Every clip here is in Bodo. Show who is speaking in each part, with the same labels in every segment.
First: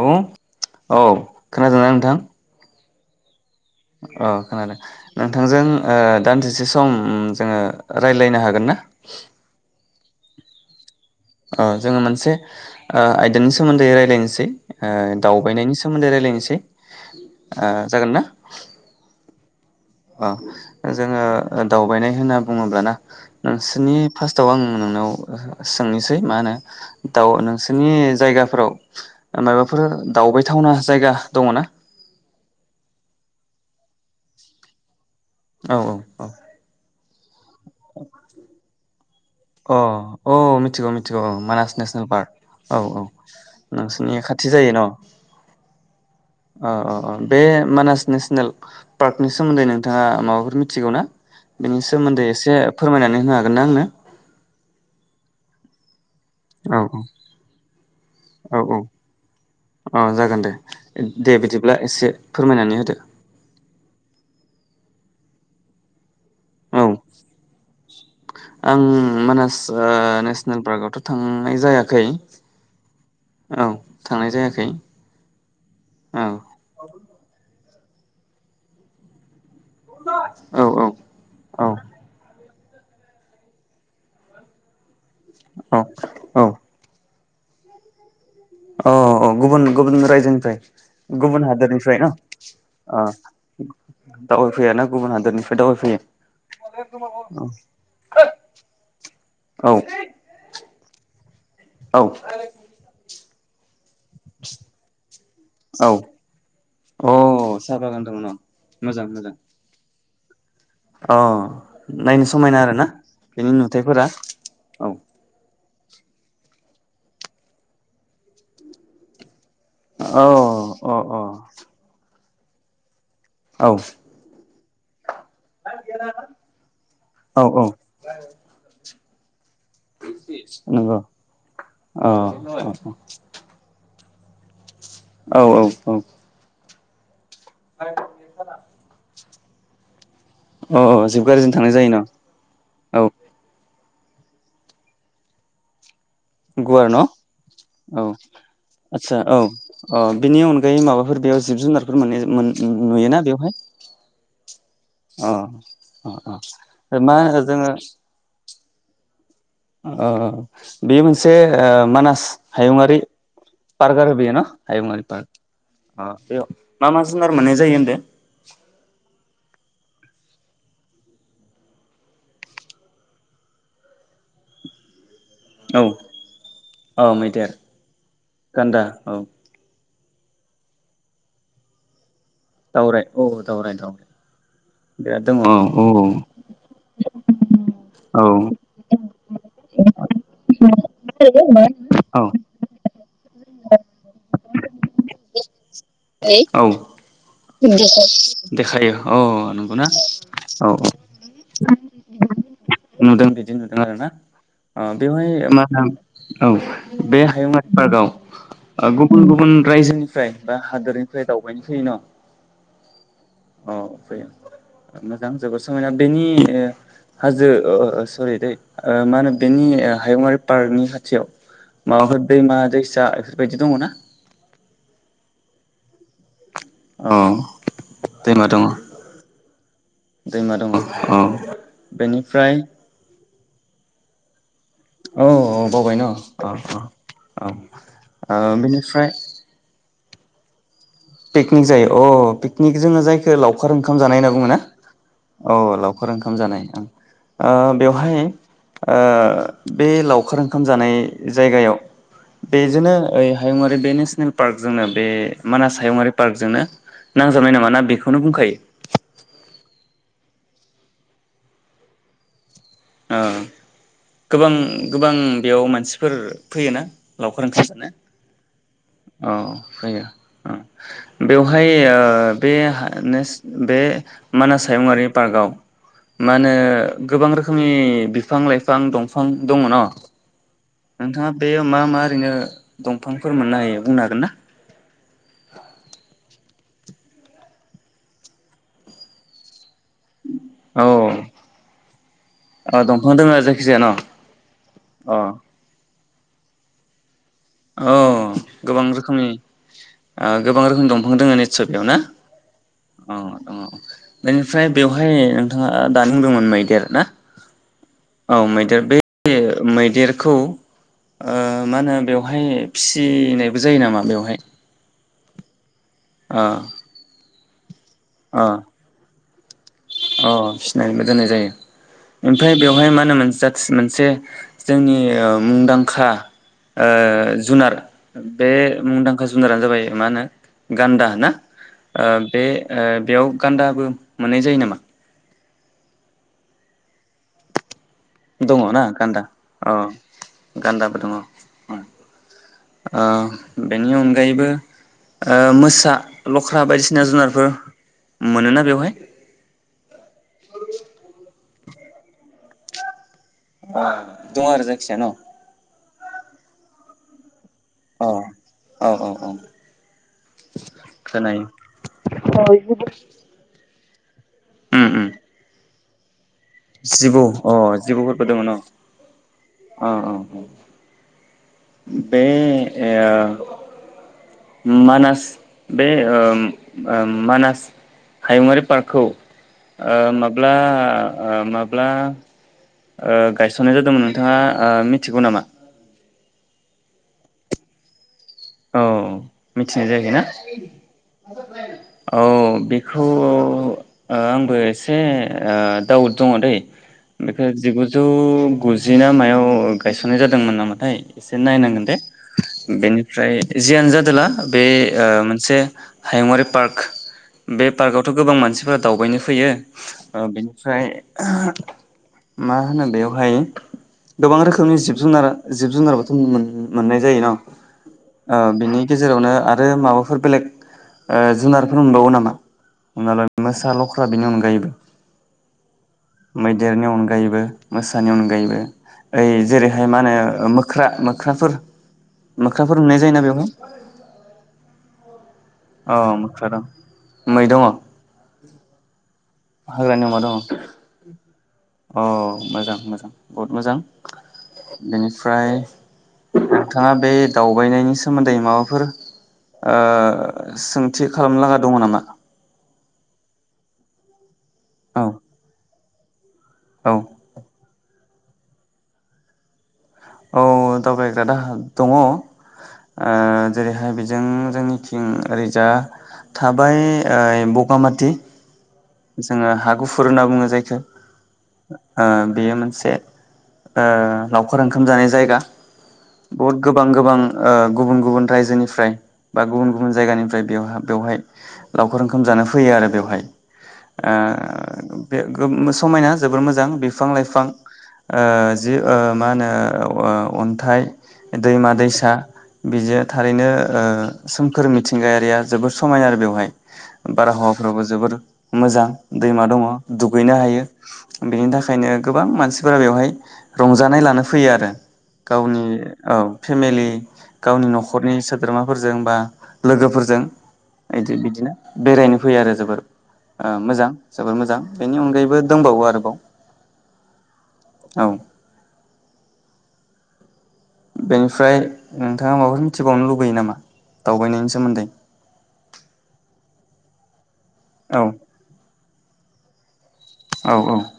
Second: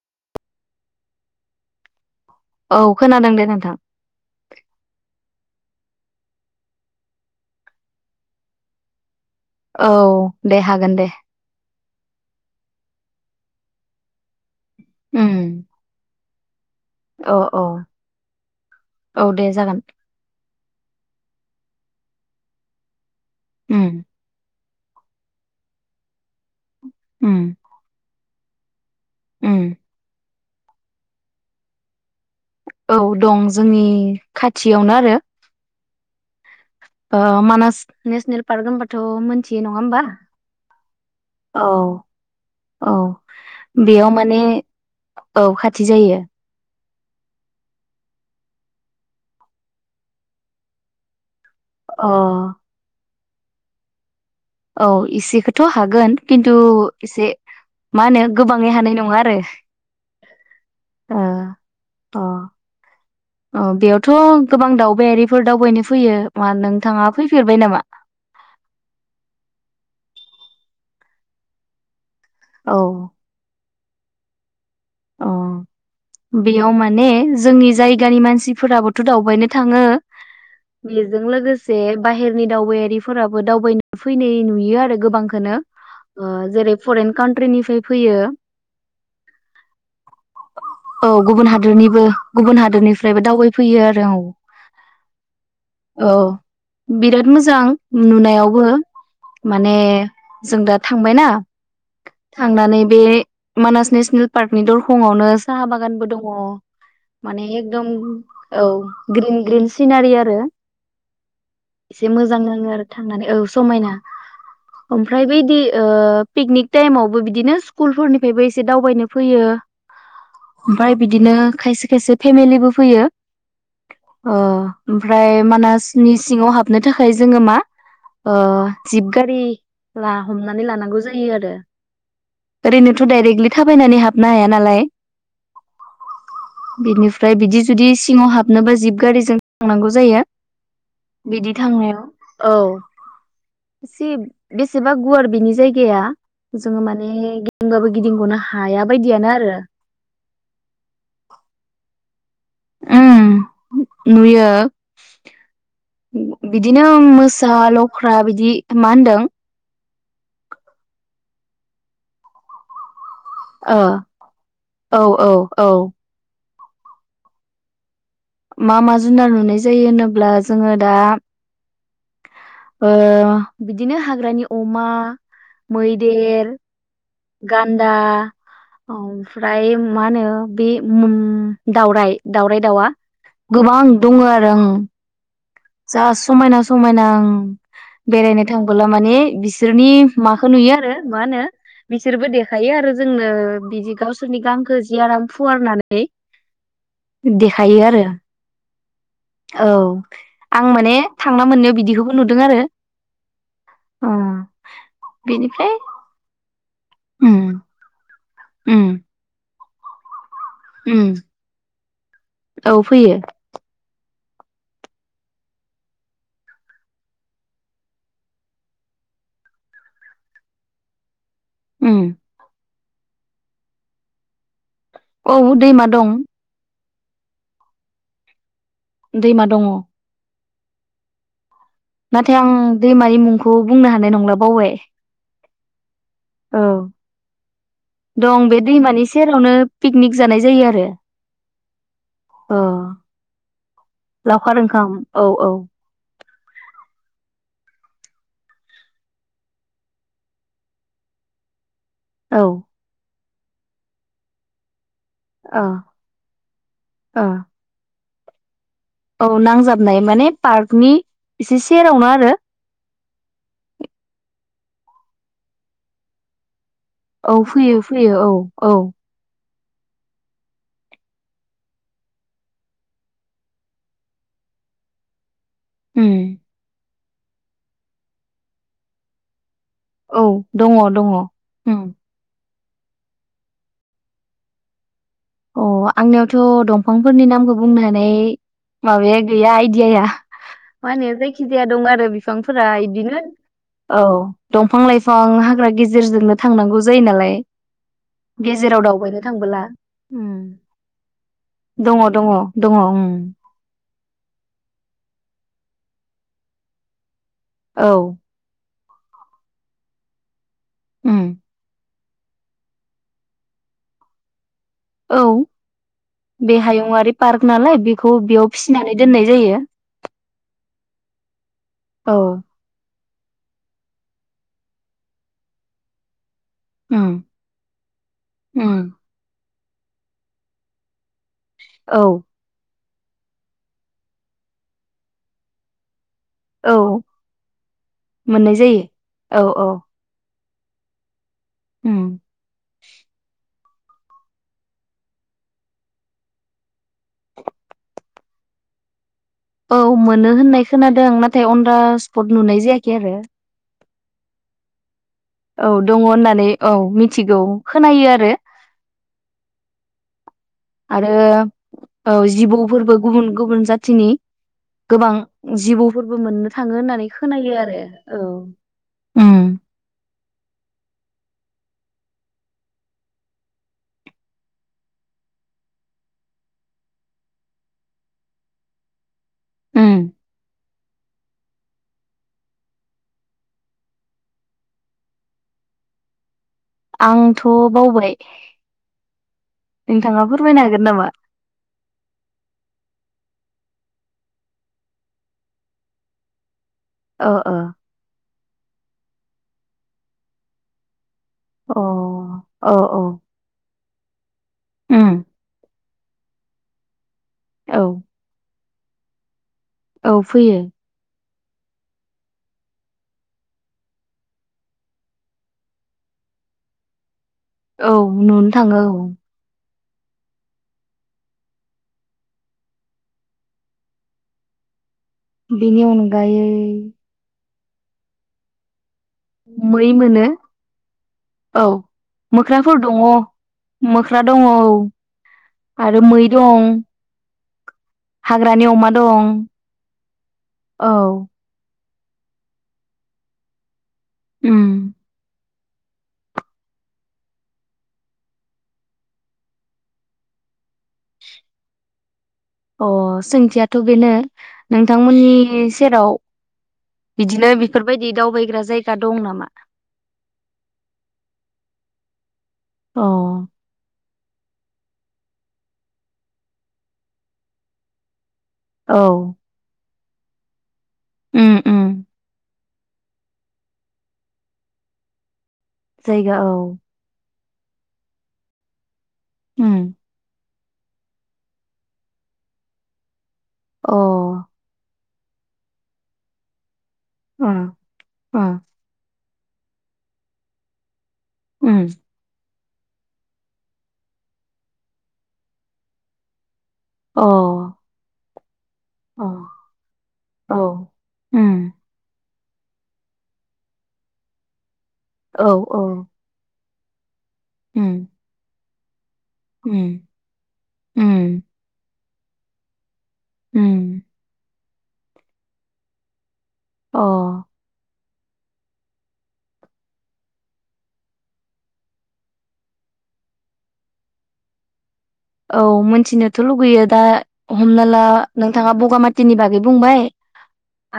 Speaker 1: औ औ खोनादोंना नोंथां?
Speaker 2: औ खोनादों दे नों
Speaker 1: अह खोनादों। नोंथांजों ओ दानदिसे सम ओम जोङो रायलायनो हागोन ना?
Speaker 2: औ दे हागोन दे।
Speaker 1: अह जोङो मोनसे ओ आयदानि सोमोन्दै रायजलायनोसै। ओ
Speaker 2: उम
Speaker 1: दावबायनायनि सोमोन्दै रायलायनोसै [inaudible]
Speaker 2: औ औ औ दे जा जागोन।
Speaker 1: अह जोङो दावबायनाय होनना बुङोबा ना
Speaker 2: उम
Speaker 1: नोंसोनि फासटाव आं आं नोंनाव सों-सोंनोसै मा होनो।
Speaker 2: उम
Speaker 1: दाउ नोंसोरनि जायगा फोराव
Speaker 2: उम
Speaker 1: माबाफोर दावउबाय थावना जायगा दङ ना?
Speaker 2: ओ दं जोंनि खाथियावनो आरो
Speaker 1: औ औ औ
Speaker 2: ओ मानास नेसनेल पार्क होनबाथ' मोनथियो नङा
Speaker 1: अह
Speaker 2: होमबा
Speaker 1: औ मिथिगौ मिथिगौ औ मानास नेसनेल पार्क औ औ
Speaker 2: बेयाव
Speaker 1: नोंसोरनि
Speaker 2: माने
Speaker 1: खाथि जायो न' औ
Speaker 2: औ खाथि जायो
Speaker 1: औ अ बे मानास नेसनेल पार्कनि सोमोन्दै नोंथाङा माबाफोर मिथिगौ ना? बिनि
Speaker 2: अ
Speaker 1: सोमोन्दै एसे फोरमायनानै होनो हागोन ना आंनो
Speaker 2: औ इसेखौथ' हागोन खिन्थु
Speaker 1: औ
Speaker 2: एसे मा होनो
Speaker 1: औ औ
Speaker 2: गोबाङै हानाय नङा आरो
Speaker 1: अ जागोन दे
Speaker 2: ओ
Speaker 1: दे बिदिब्ला एसे फोरमायनानै होदो। [inaudible]
Speaker 2: अह बेयावथ' गोबां दावबायारिफोर दावबायनो फैयो। मा
Speaker 1: औ
Speaker 2: नोंथाङा फैफेरबाय नामा?
Speaker 1: आं मानास ओ नेसनेल पार्कआवथ' थांनाय जायाखै
Speaker 2: औ
Speaker 1: औ थांनाय जायाखै औ
Speaker 2: अह बेयाव माने जोंनि जायगानि मानसिफोराबोथ' दावबायनो थाङो
Speaker 1: औ औ
Speaker 2: बेजों
Speaker 1: औ
Speaker 2: लोगोसे बाहेरनि दावबायारिफोराबो दावबाय फैनाय नुयो आरो गोबांखोनो
Speaker 1: औ
Speaker 2: ओ,
Speaker 1: औ
Speaker 2: जेरै - परेन कान फोरनिफ्राय फैयो
Speaker 1: अ औ गुबुन गुबुन रायजोनिफ्राय
Speaker 2: औ गुबुन
Speaker 1: हादोरनिफ्राय
Speaker 2: हादोरनिबो,
Speaker 1: न
Speaker 2: गुबुन
Speaker 1: अ
Speaker 2: हादोरनिफ्रायबो दावबायफैयो आरो औ,
Speaker 1: दावबायफैया ना गुबुन हादोरनिफ्राय दावबायफैयो
Speaker 2: औ बिराद
Speaker 1: औ
Speaker 2: मोजां नुनायावबो माने
Speaker 1: औ
Speaker 2: जों दा थांबायना,
Speaker 1: औ
Speaker 2: थांनानै बे मानास नेसनेल न'नि दरखंआवनो साहा बागानबो दङ
Speaker 1: औ अ
Speaker 2: माने
Speaker 1: साहा
Speaker 2: एकदम
Speaker 1: बागान दङ न'
Speaker 2: औ
Speaker 1: मोजां मोजां
Speaker 2: ग्रिन ग्रिन सिनारिया आ रो
Speaker 1: अ
Speaker 2: एसे
Speaker 1: नायनो
Speaker 2: मोजां
Speaker 1: समायना
Speaker 2: नाङो
Speaker 1: आरोना
Speaker 2: आरो थांनानै औ
Speaker 1: बेनि
Speaker 2: समायना
Speaker 1: नुथायफोरा औ
Speaker 2: ओमफ्राय बैदि ओ पिकनिक टाइमावबो बिदिनो स्कुलफोरनिफायबो एसे दावबायनो फैयो
Speaker 1: औ अ
Speaker 2: ओमफाय बिदिनो खायसे खायसे फेमिलिबो फैयो।
Speaker 1: अ औ
Speaker 2: अ ओमफ्राय मानासनि सिङाव हाबनो थाखाय
Speaker 1: औ
Speaker 2: जोङो मा
Speaker 1: औ
Speaker 2: ओ जिब गारि ला हमनानै
Speaker 1: नंगौ
Speaker 2: लानांगौ जायो आरो
Speaker 1: अ औ
Speaker 2: ओरैनोथ' डाइरेक्टलि थाब नै हाबनो हाया नालाय
Speaker 1: औ औ औ
Speaker 2: बिनिफ्राय ओमफ्राय बिदि जुदि सिङाव हाबनोबा जिब गारिजों थांनांगौ जायो।
Speaker 1: अ अ जिब गारिजों
Speaker 2: बिदि
Speaker 1: थांनाय जायो न औ
Speaker 2: जि बेसेबा गुवार बेनि जायगाया जोङो माने गिदिंबाबो गिदिंग'नो हा
Speaker 1: आतसा औ औ बिनि अनगायै माबाफोर बेयाव जिब-जुनारफोर मोन मोन नुयोना
Speaker 2: उम
Speaker 1: बेवहाय
Speaker 2: नुयो
Speaker 1: अ अ
Speaker 2: बिदिनो
Speaker 1: अ मा
Speaker 2: मोसा,
Speaker 1: जोङो
Speaker 2: लख्रा बिदि मा होनदों?
Speaker 1: ओ ओ बेयो मोनसे ओ मानास हायुंआारि
Speaker 2: ओ
Speaker 1: पार्क आरो बियो न?
Speaker 2: औ
Speaker 1: हायुंआरि पार्क
Speaker 2: औ औ
Speaker 1: ओ बेव मा मा जुनार मोननाय जायो होनदो?
Speaker 2: मा मा जुनार नुनाय जा जायो होनोब्ला जोङो दा ओ बिदिनो हाग्रानि अमा
Speaker 1: औ
Speaker 2: मैदेर,
Speaker 1: औ मैदेर
Speaker 2: गान्दा
Speaker 1: गान्दा औ
Speaker 2: ओमफ्राय मा होनो बे उम दाउराइ, दाउराइ दाउवा
Speaker 1: दावराय औ दावराय
Speaker 2: गोबां
Speaker 1: दावराय
Speaker 2: दङ आरो आं
Speaker 1: बिराद दङ औ औ
Speaker 2: जा समायना समायना आं
Speaker 1: औ
Speaker 2: बेरायनो थांबोला माने बिसोरनि माखौ नुयो आरो मा होनो
Speaker 1: औ
Speaker 2: बिसोरबो देखायो आरो जोंनो बिदि गावसोरनि गां
Speaker 1: औ
Speaker 2: देखायो आरो
Speaker 1: देखायो औ नंगौना?
Speaker 2: आं
Speaker 1: औ
Speaker 2: माने थांना मोननायाव बिदिखौबो नुदों। नों आरो
Speaker 1: नुदों बिदि नुदों आरो ना
Speaker 2: अ
Speaker 1: बेवहाय मा
Speaker 2: बेनिफ्राय
Speaker 1: होन औ बे
Speaker 2: उम
Speaker 1: हायुङारि पार्कआव
Speaker 2: उम
Speaker 1: ओ गुबुन गुबुन रायजोनि फ्राय बा
Speaker 2: उम
Speaker 1: हादोरनिफ्राय दावबायनो फैयो न'
Speaker 2: औ फैयो
Speaker 1: अ फैयो। मोजां जोबोर समायना बेनि हाजो ओ सरि दै मा होनो बेनि हायुंङारि पार्कनि खाथियाव,
Speaker 2: उम
Speaker 1: माबाफोर दैमा दैस फैसा इफोरबायदि दङ ना?
Speaker 2: औ दैमा दं।
Speaker 1: औ दैमा दङ।
Speaker 2: दैमा दङ।
Speaker 1: दैमा दङ अ।
Speaker 2: नाथाय आं दैमानि मुं बेखौ बुंनो हानाय नंला बावबाय।
Speaker 1: औ औ बावबाय ना अ
Speaker 2: औ
Speaker 1: अ औ
Speaker 2: दं
Speaker 1: ओ
Speaker 2: बे दैमानि
Speaker 1: बेनिफ्राय
Speaker 2: सेरावनो, पिकनिक जानाय जायो आरो
Speaker 1: पिकनिक जायो अ पिकनिक जोङो जायखौ लावखार ओंखाम जानाय होनना बुङो ना? औ लावखार ओंखाम जानाय। ओ बेवहाय ओ बे लावखार ओंखाम जानाय जायगायाव।
Speaker 2: औ ओ
Speaker 1: बेजोंनो ओइ हायुङारि बे नेसनेल पार्कजेनेल बे मानास, हायुंङारि पार्कजोंनो
Speaker 2: ओ
Speaker 1: नांजाबनाय नामा? ना बेखौ, बेखौनो बुंखायो।
Speaker 2: औ नांजाबनाय माने पार्कनि एसे सेरावनो आरो
Speaker 1: ओ गोबां गोबां बेयाव मानसिफोर फैयोना
Speaker 2: औ
Speaker 1: लावखार ओंखाम
Speaker 2: फैयो
Speaker 1: जानो
Speaker 2: फैयो औ औ
Speaker 1: औ फैयो अ बेवहाय ओ बे हा नेस बे मानास हायुंआरि पार्कआव मानो गोबां रो खोमनि बिफां-लाइफां दंफां दङ न
Speaker 2: औ दङ दङ
Speaker 1: नोंथाङा बेयो मा मा ओरैनो दंफांफोर मोननो हायो बुंनो हागोन ना
Speaker 2: अ आंनियावथ' दंफांफोरनि नामखौ बुंनो हानाय माबाया गैया इद दि हाया
Speaker 1: औ
Speaker 2: माने जायखि जाया दं आरो बिफांफोरा
Speaker 1: दंफां
Speaker 2: इदिनो
Speaker 1: दोङो जायखिजाया न'
Speaker 2: औ दंफां
Speaker 1: अ
Speaker 2: लाइफां हाग्रा गेजे जेरजोंनो थांनांगौ जायो नालाय
Speaker 1: औ
Speaker 2: गेजेराव
Speaker 1: गोबां
Speaker 2: दावबायनो
Speaker 1: रोखोमनि
Speaker 2: थांबोला
Speaker 1: ओ गोबां रोखोमनि दंफां दोङो नित्सय बेयाव
Speaker 2: दङ
Speaker 1: ना
Speaker 2: दङ दङ उम
Speaker 1: अ दङ बेनिफ्राय बेवहाय नोंथां आ दा बुंदोंमोन मैदेर ना
Speaker 2: औ
Speaker 1: बे ए मैदेरखौ
Speaker 2: उम
Speaker 1: ओ माहोनो बहाय फिसिनायबो जायो नामा बेवहाय
Speaker 2: औ
Speaker 1: अ
Speaker 2: बे हायुंआरि पार्क नालाय बे खौ
Speaker 1: अ
Speaker 2: बेयाव फिसिनानै दोननाय जायो
Speaker 1: अ फिसिनानैबो दोननाय जायो
Speaker 2: औ
Speaker 1: ओमफ्राय बेवहाय मा मोनसे जाथ मोनसे जोंनि ओ मुंदांखा ओ
Speaker 2: उम
Speaker 1: जुनार बे
Speaker 2: उम
Speaker 1: मुंदांखा जु जुनारानो जाबाय मा होनो गान्दा ना
Speaker 2: औ
Speaker 1: ओ बे ओ बेयाव गान्दाबो मोननाय जायो नामा
Speaker 2: औ मोननाय
Speaker 1: दङ ना गान्दा
Speaker 2: जायो औ औ
Speaker 1: अ गान्दाबो दङ ओ
Speaker 2: उम
Speaker 1: बेनि अनगायैबो ओ मोसा लख्रा बायदिसिना जुनारफोर मोनोना बेवहाय
Speaker 2: फास पट नुनाय जायाखै आरो
Speaker 1: आ दङ आरो जायखिया न'
Speaker 2: औ दङ होननानै औ मिथिगौ
Speaker 1: अ
Speaker 2: खोनायो आरो
Speaker 1: औ औ औ
Speaker 2: आरो
Speaker 1: खोनायो
Speaker 2: औ जिबौफोरबो गुबुन गुबुन जाथ थिनि
Speaker 1: उम उम
Speaker 2: गोबां जिबौ फोरबो मोननो थाङो होननानै
Speaker 1: जिबौ अ
Speaker 2: खोनायो आरो औ
Speaker 1: जिबौफोरबो दङ न
Speaker 2: ओम
Speaker 1: अ अ बे ओ मानास बे ओम ओम मानास हायुङारि पार्कखौ ओ
Speaker 2: उम
Speaker 1: माब्ला ओ माब्ला ओ गायस'ननाय जादोंमोन नोंथाङा ओ मिथिगौ नामा?
Speaker 2: आंथ' बावबाय
Speaker 1: औ मिथिनाय जायाखै ना?
Speaker 2: नोंथाङा फोरमायनो हागोन नामा
Speaker 1: औ बेखौ ओ आंबो एसे ओ दाउद दङ दै
Speaker 2: ओ
Speaker 1: बेखौ
Speaker 2: ओ
Speaker 1: जिगुजौ गुजि ना मायाव गायसननाय जादोंमोन नामाथाय एसे
Speaker 2: अ
Speaker 1: नायनांगोन दे।
Speaker 2: औ औ
Speaker 1: बेनि जियानो जादोला बे ओ
Speaker 2: उम
Speaker 1: मोनसे हायुंआरि पार्क बे
Speaker 2: औ
Speaker 1: पार्कआवथ' गोबां मानसिफोर दावबायनो फैयो
Speaker 2: औ
Speaker 1: ओ
Speaker 2: फैयो
Speaker 1: बेनिफ्राय [unintelligible] मा होनो बेवहाय गोबां रोखोमनि जिब जुनार जिब जुनार बोथ' मोन-मोननाय जायो न?
Speaker 2: औ
Speaker 1: ओ
Speaker 2: नुनो
Speaker 1: बिनि
Speaker 2: थाङो औ
Speaker 1: गेजेरावनो आ रो माबाफोर बेलेग ओ जुनारफोर मोनबावो नामा हमना ला मोसा लख्रा बेनि अनगायैबो?
Speaker 2: बेनि अनगायै
Speaker 1: मैदेरनि अनगायैबो मोसानि अनगायैबो यै जेरैहाय
Speaker 2: मै
Speaker 1: मा
Speaker 2: मोनो
Speaker 1: होनो मोख्रा मोख्राफोर
Speaker 2: औ
Speaker 1: मोख्राफोर नुनाय जायोना बेवहाय?
Speaker 2: मोख्रा दङ औ
Speaker 1: अ
Speaker 2: आरो मै
Speaker 1: मोख्रा
Speaker 2: दं
Speaker 1: मै दङ
Speaker 2: हाग्रानि अमा दं
Speaker 1: हाग्रानि अमा दङ
Speaker 2: औ
Speaker 1: औ मोजां मोजां बहुत मोजां
Speaker 2: उम
Speaker 1: बेनिफ्राय नोंथांङा बे दावबायनायनि सोमोन्दै माबाफोर ओ सोंथि खालामनो लागा दङ नामा?
Speaker 2: अ सोंथियाथ' बेनो
Speaker 1: औ
Speaker 2: नोंथांमोननि सेराव
Speaker 1: औ
Speaker 2: बिदिनो बेफोरबाय दि दावबायग्रा जायगा दं नामा?
Speaker 1: औ दावबायग्रा दाहा दङ। ओ
Speaker 2: अ
Speaker 1: जेरैहाय बि जों जोंनिथिं ओरैजा थाबाय ओ बगामाथि ।
Speaker 2: औ
Speaker 1: जोंङो हार गुफुर होनना बुंङो जायखो ।
Speaker 2: उम उम
Speaker 1: ओ बेयो मोन से ओ लावखार ओंखाम जानाय जायगा ।
Speaker 2: जायगा औ
Speaker 1: बुहुथ गोबां गोबां ओ गुबुन गुबुन रायजोनिफ्राय बा गुबुन
Speaker 2: उम
Speaker 1: गुबुन जायगानिफ्राय बेयावहा बेवहाय लावखार ओंखाम जानो फैयो आरो बेवहाय ।
Speaker 2: अ ओ
Speaker 1: ओ बे गोब समायना जोबोर मोजां बे बिफां लाइफां
Speaker 2: ओ
Speaker 1: ओ जि ओ मा होनो ओ औ अन्थाइ
Speaker 2: उम
Speaker 1: दैमा-दैसा बिजो थारैनो ओ सोमखोर मिथिंगायारिया जोबोर समायो आरो बेवहाय ।
Speaker 2: अ
Speaker 1: बारहावाफ्राबो जोबोर मोजां
Speaker 2: अ
Speaker 1: दैमा दंङ दुगैनो
Speaker 2: औ
Speaker 1: हायो बेनि
Speaker 2: उम
Speaker 1: थाखायनो गोबां मान फोरा बेवहाय रंजानाय लानो फैयो आरो गावनि औ फेमेलि [unintelligible] गावनि
Speaker 2: उम
Speaker 1: न'खरनि सोद्रोमा फोरजों बा
Speaker 2: उम
Speaker 1: लोगोफोरजों इदि
Speaker 2: उम
Speaker 1: बिदिनो बेरायनो फैयो आरो जोबोर ओ मोजां
Speaker 2: उम
Speaker 1: जोबोर मोजां। बेनि अनगायैबो दंबावो आरोबाव।
Speaker 2: अ
Speaker 1: औ बेनिफ्राय नोंथाङा माबा मिथिबावनो लुबैयो नामा दावबायनायनि सोमोन्दै?
Speaker 2: औ मोनथिनोथ' लुगैयो दा
Speaker 1: औ
Speaker 2: हमनाला नोंथाङा बगा मात तिनि बागै बुंबाय
Speaker 1: औ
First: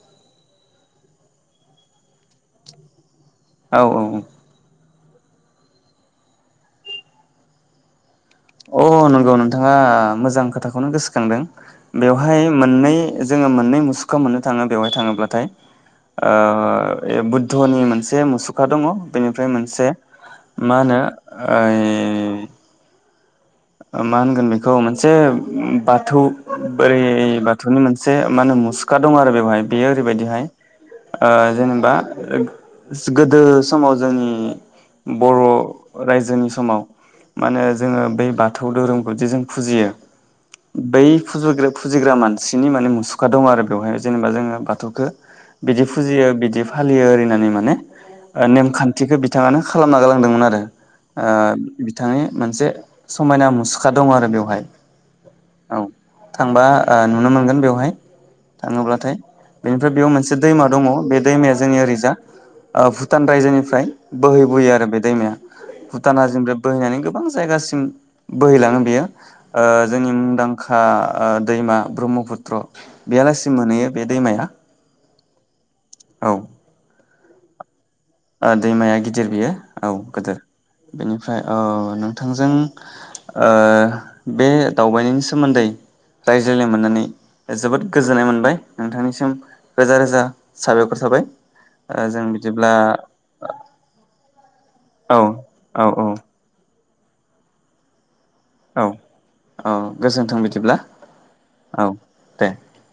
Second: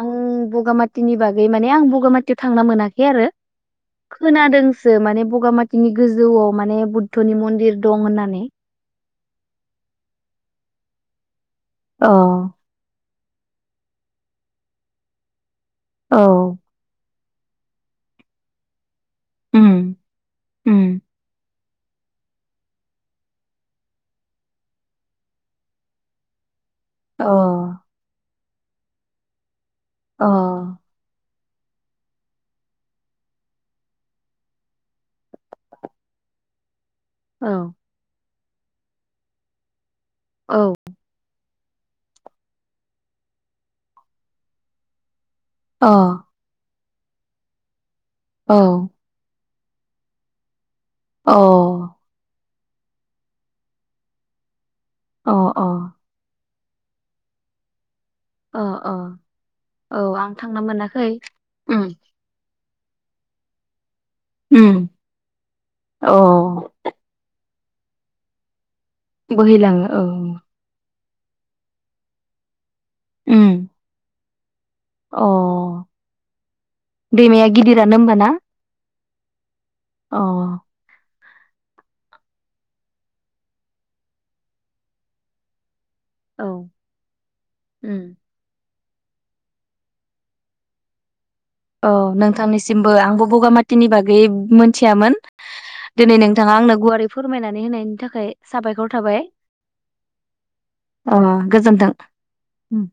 Speaker 2: आं बु बगामातिनि बागै माने आं बगामातियाव थांनो मोनाखै आरो।
Speaker 1: औ औ औ
Speaker 2: जो माने बगामातिनि गोजौआव माने बुद्धनि मन्दिर दं होननानै
Speaker 1: अ नं गौ नोंथाङा मोजां खोथाखौनो गोसो खांदों।
Speaker 2: अ
Speaker 1: बेवहाय मोननै जोङो मोननै मुसुखा मोननो थाङो बेवहाय थाङोब्लाथाय। ओ।
Speaker 2: औ
Speaker 1: ऐ बुद्धनि मोनसे मुसुखा दङ बेनिफ्राय मोनसे
Speaker 2: उम
Speaker 1: मा होनो
Speaker 2: उम
Speaker 1: ऐ मा होनगोन बेखौ मोनसे उम बाथौ। बोरै
Speaker 2: अ
Speaker 1: बाथौनि मोनसे मा होनोम सिखा दं आरो बेवहाय। बेयो
Speaker 2: अ
Speaker 1: ओरैबायदिहाय ओ जेनेबा गोदो समाव जोंनि बर' रायजोनि समाव
Speaker 2: औ
Speaker 1: मानो जोङो बै बाथौ धोरोमखौजि जों फुजियो।
Speaker 2: औ
Speaker 1: बै फुजुरग्रेब फुजिग्रा मानसिनि माने मुसुखा दं आरो बेवहाय जेनेबा जोङो बाथौखो बिदि
Speaker 2: अ
Speaker 1: फुजियो बिदि फालियो ओरिनानै माने
Speaker 2: औ अ
Speaker 1: नेमखान्थिखो बि बिथाङानो खालामना गालांदोंमोन आरो। ओ बिथांनि मोनसे [inaudible] समायना मुसुखा दं आरो बेवहाय।
Speaker 2: अ अ
Speaker 1: औ थांबा आ नुनो मोनगोन बेवहाय।
Speaker 2: अ
Speaker 1: थाङोब्लाथाय बेनिफ्राय
Speaker 2: औ
Speaker 1: बेयाव
Speaker 2: आं
Speaker 1: मोनसे
Speaker 2: थांनो
Speaker 1: दैमा दङ
Speaker 2: मोनाखै
Speaker 1: बे दैमाया जोंनि
Speaker 2: उम
Speaker 1: ओरैजा ओ भुटान रायजोनिफ्राय बोहैबुयो
Speaker 2: उम
Speaker 1: आरो बे दैमाया
Speaker 2: अ
Speaker 1: भुटान हाजोनिफ्राय बोहैनानै गोबां जायगासि [unintelligible] बोहैलाङो बेयो ओ
Speaker 2: बोहैलाङो औ
Speaker 1: जोंनि मुंदांखा आ‌ दैमा ब्रह्मपुत्र
Speaker 2: उम
Speaker 1: बेयालासिम मोनहैयो बे दैमाया।
Speaker 2: अ
Speaker 1: औ
Speaker 2: दैमाया गिदिद
Speaker 1: ओ दैमाया गिदिर बेयो औ
Speaker 2: अ
Speaker 1: गोदोर बेनि ओमफ्राय औ नोंथांजों ओ बे दावबायनायनि सोमोन्दै
Speaker 2: औ
Speaker 1: रायज्लायनो मोननानै जोबोद
Speaker 2: उम
Speaker 1: गोजोननाय मोनबाय। नोंथांनिसिम रोजा रोजा साबायखर थाबाय।
Speaker 2: औ
Speaker 1: ओ जों बिदिब्ला
Speaker 2: नोंथांनिसिमबो आंबो बगामातिनि बागै मिथियामोन
Speaker 1: औ औ
Speaker 2: दिनै नोंथाङा आंनो गुवारै फोरमायनानै होनायनि थाखाय
Speaker 1: औ
Speaker 2: साबायखर थाबाय
Speaker 1: औ गोजोन्थों बिदिब्ला
Speaker 2: ओ
Speaker 1: औ
Speaker 2: गोजोन्थों
Speaker 1: दे
Speaker 2: उम